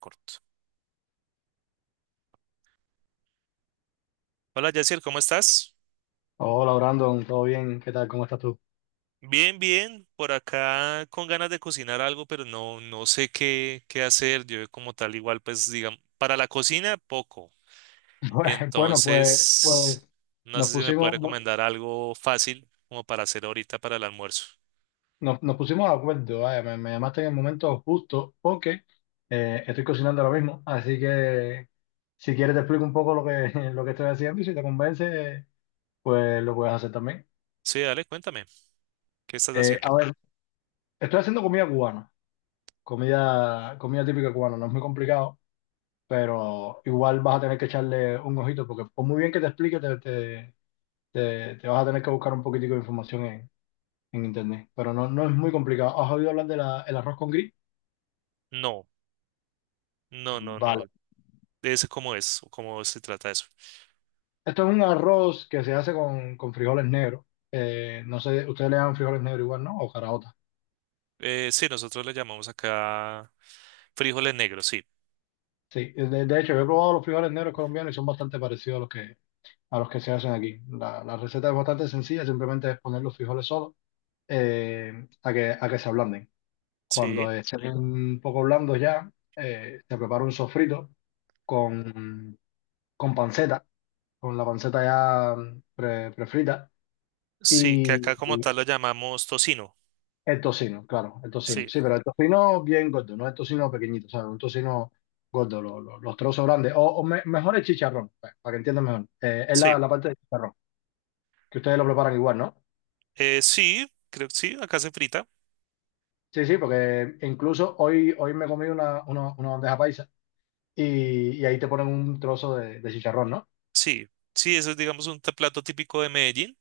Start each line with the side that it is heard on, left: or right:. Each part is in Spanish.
right: Corto. Hola, Yacier, ¿cómo estás?
left: Hola Brandon, ¿todo bien? ¿Qué tal? ¿Cómo estás tú?
right: Bien, bien, por acá con ganas de cocinar algo, pero no sé qué hacer. Yo como tal igual, pues digamos, para la cocina poco.
left: Bueno, pues
right: Entonces, no
left: nos
right: sé si me puede
left: pusimos,
right: recomendar algo fácil como para hacer ahorita para el almuerzo.
left: nos pusimos de acuerdo. Vaya, me llamaste en el momento justo porque estoy cocinando ahora mismo, así que si quieres te explico un poco lo que estoy haciendo y si te convence, pues lo puedes hacer también.
right: Sí, dale, cuéntame, ¿qué estás
left: A
right: haciendo?
left: ver, estoy haciendo comida cubana, comida típica cubana, no es muy complicado, pero igual vas a tener que echarle un ojito porque por muy bien que te explique, te vas a tener que buscar un poquitico de información en internet, pero no, no es muy complicado. ¿Has oído hablar del arroz con gris?
right: No, no, no, no.
left: Vale.
right: Es? ¿Cómo se trata eso?
left: Esto es un arroz que se hace con frijoles negros. No sé, ustedes le llaman frijoles negros igual, ¿no? O caraotas.
right: Sí, nosotros le llamamos acá frijoles negros, sí.
left: Sí, de hecho, yo he probado los frijoles negros colombianos y son bastante parecidos a los que se hacen aquí. La receta es bastante sencilla, simplemente es poner los frijoles solos a que se ablanden.
right: Sí,
left: Cuando estén un poco blandos ya, se prepara un sofrito con, con panceta. Con la panceta ya prefrita.
right: sí, que acá
left: Y
right: como tal lo llamamos tocino.
left: el tocino, claro, el tocino.
right: Sí,
left: Sí, pero el tocino bien gordo, no el tocino pequeñito, ¿sabes? Un tocino gordo, los trozos grandes. O mejor el chicharrón, para que entiendan mejor. Es la,
right: sí.
left: la parte del chicharrón, que ustedes lo preparan igual, ¿no?
right: Sí, creo que sí, acá se frita.
left: Sí, sí, porque incluso hoy me comí una bandeja paisa y ahí te ponen un trozo de chicharrón, ¿no?
right: Sí, sí, eso es, digamos, plato típico de Medellín,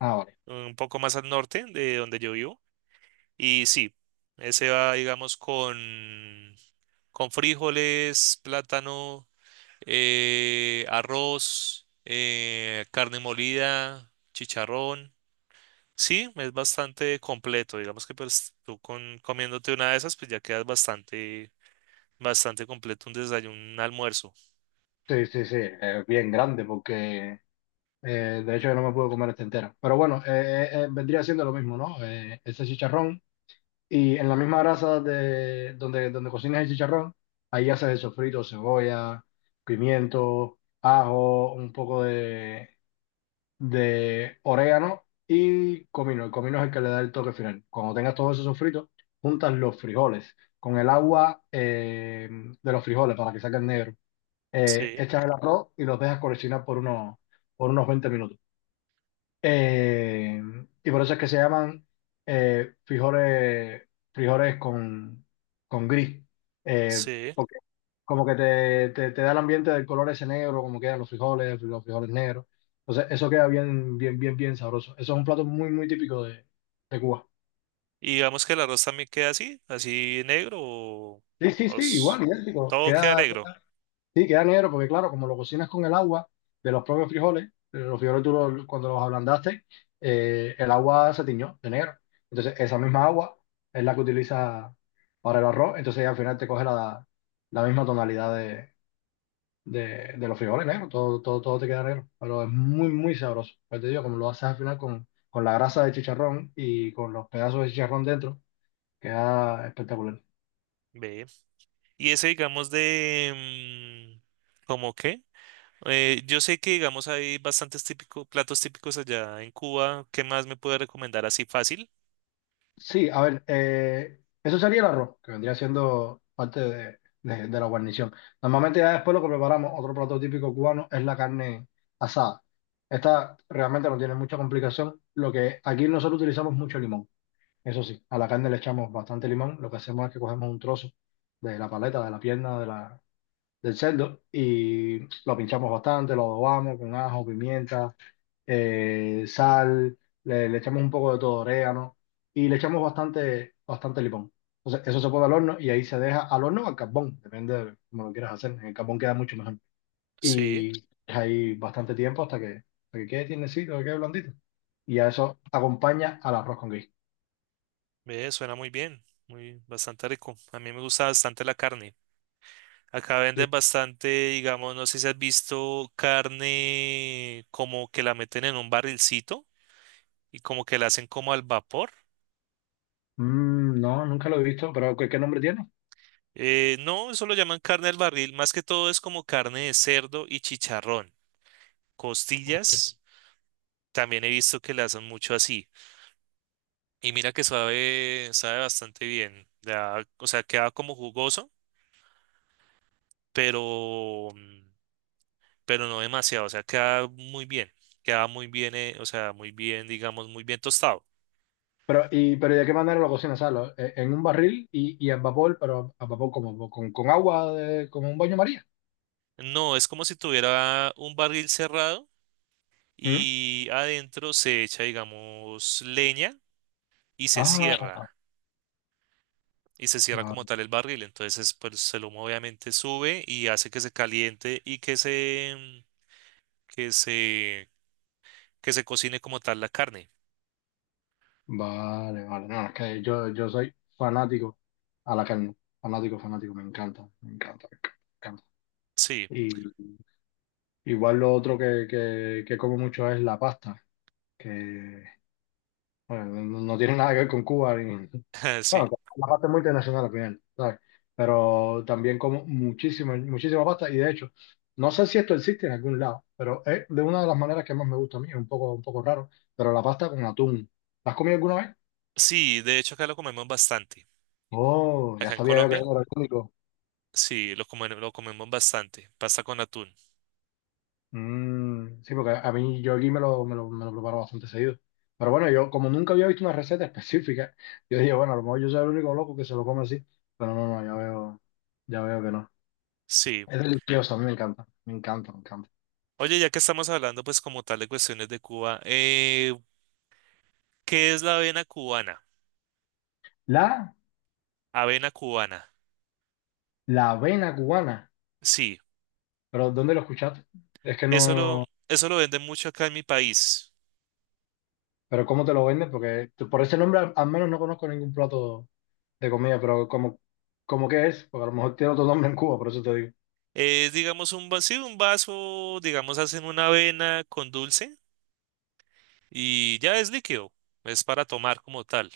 left: Ah, vale.
right: un poco más al norte de donde yo vivo. Y sí, ese va, digamos, con frijoles, plátano, arroz, carne molida, chicharrón. Sí, es bastante completo. Digamos que pues tú con, comiéndote una de esas, pues ya quedas bastante, bastante completo un desayuno, un almuerzo.
left: Sí, sí, sí, bien grande porque de hecho, yo no me pude comer esta entera. Pero bueno, vendría siendo lo mismo, ¿no? Ese chicharrón. Y en la misma grasa de donde cocinas el chicharrón, ahí haces el sofrito, cebolla, pimiento, ajo, un poco de orégano y comino. El comino es el que le da el toque final. Cuando tengas todo ese sofrito, juntas los frijoles con el agua de los frijoles para que saquen negro. Eh,
right: Sí,
left: echas el arroz y los dejas cocinar por unos 20 minutos. Eh, y por eso es que se llaman eh, frijoles, frijoles con gris. Eh,
right: sí.
left: porque como que te da el ambiente del color ese negro, como quedan los frijoles negros. Entonces, eso queda bien, bien, bien, bien sabroso. Eso es un plato muy, muy típico de Cuba.
right: Y digamos que el arroz también queda así, así negro o,
left: Sí, sí,
right: o
left: sí,
right: s-
left: igual, idéntico.
right: todo queda
left: Queda.
right: negro.
left: Sí, queda negro porque claro, como lo cocinas con el agua de los propios frijoles, los frijoles tú cuando los ablandaste. El agua se tiñó de negro. Entonces esa misma agua es la que utiliza para el arroz, entonces al final te coge la misma tonalidad de los frijoles negros, todo, todo, todo te queda negro, pero es muy, muy sabroso. Pues te digo, como lo haces al final con la grasa de chicharrón y con los pedazos de chicharrón dentro, queda espectacular.
right: Ve. Y ese, digamos, ¿cómo qué? Yo sé que, digamos, hay bastantes típicos, platos típicos allá en Cuba. ¿Qué más me puede recomendar así fácil?
left: Sí, a ver, eso sería el arroz, que vendría siendo parte de la guarnición. Normalmente ya después lo que preparamos, otro plato típico cubano, es la carne asada. Esta realmente no tiene mucha complicación. Lo que aquí nosotros utilizamos mucho limón. Eso sí, a la carne le echamos bastante limón. Lo que hacemos es que cogemos un trozo de la paleta, de la pierna del cerdo y lo pinchamos bastante, lo adobamos con ajo, pimienta sal, le echamos un poco de todo, orégano, y le echamos bastante, bastante limón. Entonces, eso se pone al horno y ahí se deja al horno o al carbón, depende de cómo lo quieras hacer. En el carbón queda mucho mejor.
right: Sí,
left: Y ahí bastante tiempo hasta que quede tiernecito, que quede blandito. Y a eso acompaña al arroz con guiso.
right: ve, suena muy bien, muy bastante rico. A mí me gusta bastante la carne. Acá
left: Sí.
right: venden bastante, digamos, no sé si has visto carne como que la meten en un barrilcito y como que la hacen como al vapor.
left: No, nunca lo he visto, pero ¿qué nombre tiene?
right: No, eso lo llaman carne al barril. Más que todo es como carne de cerdo y chicharrón. Costillas, también he visto que le hacen mucho así. Y mira que sabe, sabe bastante bien. Da, o sea, queda como jugoso, pero, mm, pero no demasiado. O sea, queda muy bien. Queda muy bien, o sea, muy bien, digamos, muy bien tostado.
left: Pero, ¿y de qué manera lo cocinas? ¿Sabes? En un barril y en vapor, pero a vapor como con agua, como un baño María.
right: No, es como si tuviera un barril cerrado
left: ¿Mm?
right: y adentro se echa, digamos, leña y se
left: Ah,
right: cierra. Y se cierra
left: Va-
right: como tal el barril. Entonces, pues el humo obviamente sube y hace que se caliente y que se, que se cocine como tal la carne.
left: Vale, vale, no, es que yo soy fanático a la carne, fanático, fanático, me encanta, me encanta, me encanta.
right: Sí,
left: Y igual lo otro que como mucho es la pasta, que bueno, no tiene nada que ver con Cuba,
right: sí.
left: bueno, la pasta es muy internacional al final, ¿sabes? Pero también como muchísima, muchísima pasta y de hecho, no sé si esto existe en algún lado, pero es de una de las maneras que más me gusta a mí, es un poco raro, pero la pasta con atún. ¿La has comido alguna vez?
right: Sí, de hecho acá lo comemos bastante.
left: Oh, ya
right: Acá en
left: sabía yo que era
right: Colombia,
left: orgánico.
right: sí, lo comemos bastante. Pasta con atún.
left: Mm, sí, porque a mí yo aquí me lo preparo bastante seguido. Pero bueno, yo como nunca había visto una receta específica, yo dije, bueno, a lo mejor yo soy el único loco que se lo come así. Pero no, no, ya veo que no.
right: Sí.
left: Es delicioso, a mí me encanta, me encanta, me encanta.
right: Oye, ya que estamos hablando pues como tal de cuestiones de Cuba, ¿qué es la avena cubana?
left: La,
right: Avena cubana.
left: la avena cubana.
right: Sí,
left: Pero ¿dónde lo escuchaste? Es que
right: eso lo,
left: no,
right: eso lo venden mucho acá en mi país.
left: pero ¿cómo te lo venden? Porque por ese nombre al menos no conozco ningún plato de comida, pero como que es, porque a lo mejor tiene otro nombre en Cuba, por eso te digo.
right: Es, digamos, un vacío, un vaso, digamos, hacen una avena con dulce y ya es líquido, es para tomar como tal.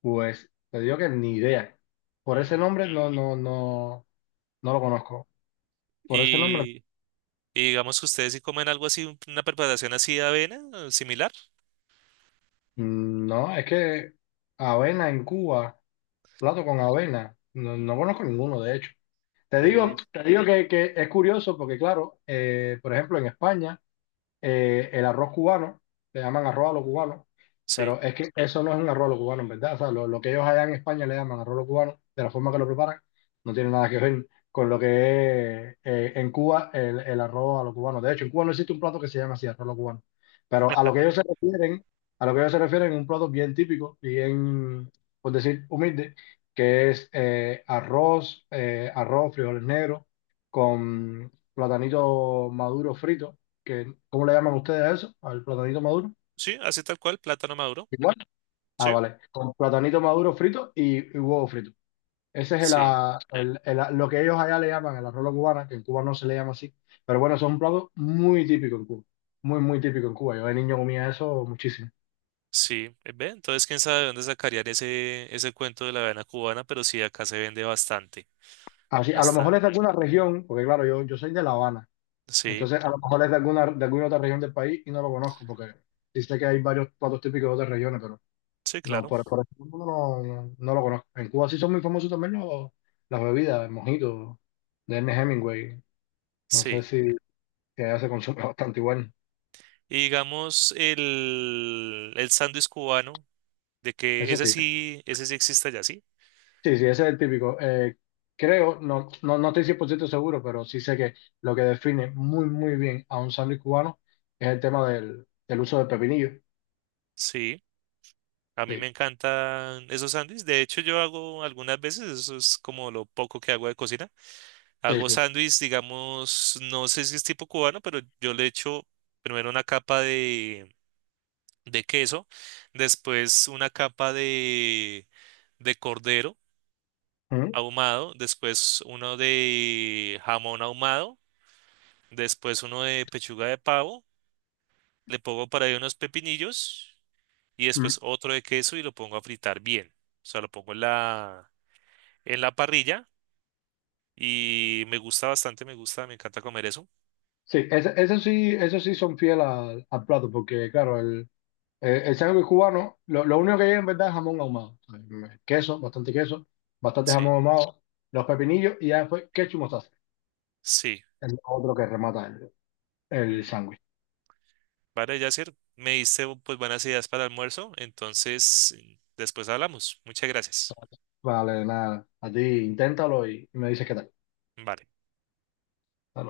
left: Pues te digo que ni idea. Por ese
right: Mm,
left: nombre no lo conozco. Por ese nombre,
right: Y, y digamos que ustedes si comen algo así, una preparación así de avena, similar.
left: no, es que avena en Cuba, plato con avena, no, no conozco ninguno, de hecho. Te digo,
right: Ve,
left: te digo que es curioso porque, claro, por ejemplo, en España. El arroz cubano, le llaman arroz a los cubanos,
right: sí,
left: pero es que eso no es un arroz a los cubanos, en verdad. O sea, lo que ellos allá en España le llaman arroz a los cubanos, de la forma que lo preparan, no tiene nada que ver con lo que es en Cuba el arroz a los cubanos. De hecho, en Cuba no existe un plato que se llame así, arroz a los cubanos. Pero a lo que ellos se refieren, a lo que ellos se refieren, un plato bien típico, bien, por decir, humilde, que es arroz, frijoles negros, con platanito maduro frito ¿cómo le llaman ustedes a eso? ¿Al platanito maduro?
right: sí, así tal cual, plátano maduro,
left: Igual. Ah,
right: sí,
left: vale. Con platanito maduro frito y huevo frito. Ese es
right: sí,
left: el, ah, lo que ellos allá le llaman el arroz a la cubana, que en Cuba no se le llama así. Pero bueno, eso es un plato muy típico en Cuba. Muy, muy típico en Cuba. Yo de niño comía eso muchísimo.
right: sí, ve. Entonces, quién sabe de dónde sacarían ese, ese cuento de la avena cubana, pero sí, acá se vende bastante,
left: Así, a lo mejor
right: bastante.
left: es de alguna región, porque claro, yo soy de La Habana.
right: Sí,
left: Entonces, a lo mejor es de alguna otra región del país y no lo conozco, porque sí sé que hay varios platos típicos de otras regiones, pero
right: sí,
left: no,
right: claro,
left: por eso no, lo no- no lo conozco. En Cuba sí son muy famosos también las bebidas, el mojito de Ernest Hemingway. No sé
right: sí.
left: si que allá se consume bastante igual.
right: Y digamos, el sándwich cubano. De que
left: Eso sí.
right: ese sí existe allá, ¿sí?
left: Sí, sí, ese es el típico. Creo, no estoy 100% seguro, pero sí sé que lo que define muy, muy bien a un sándwich cubano es el tema del uso del pepinillo.
right: Sí, a mí me
left: Sí,
right: encantan esos sándwiches. De hecho, yo hago algunas veces, eso es como lo poco que hago de cocina.
left: sí,
right: Hago
left: sí.
right: sándwiches, digamos, no sé si es tipo cubano, pero yo le echo primero una capa de queso, después una capa de cordero
left: Ujú.
right: ahumado, después uno de jamón ahumado, después uno de pechuga de pavo, le pongo por ahí unos pepinillos. Y
left: Mm.
right: después otro de queso y lo pongo a fritar bien. O sea, lo pongo en la parrilla y me gusta bastante, me gusta, me encanta comer eso.
left: Sí, eso sí, eso sí son fieles al plato, porque claro, el sándwich cubano, lo único que lleva en verdad es jamón ahumado. O sea, queso, bastante jamón
right: Sí.
left: ahumado, los pepinillos y ya después ketchup y mostaza.
right: Sí.
left: Es lo otro que remata el
right: Ujú.
left: sándwich.
right: Vale, Yasser, me diste pues buenas ideas para el almuerzo, entonces después hablamos. Muchas gracias.
left: Vale, nada. A ti inténtalo y me dices qué tal.
right: Vale.
left: Hasta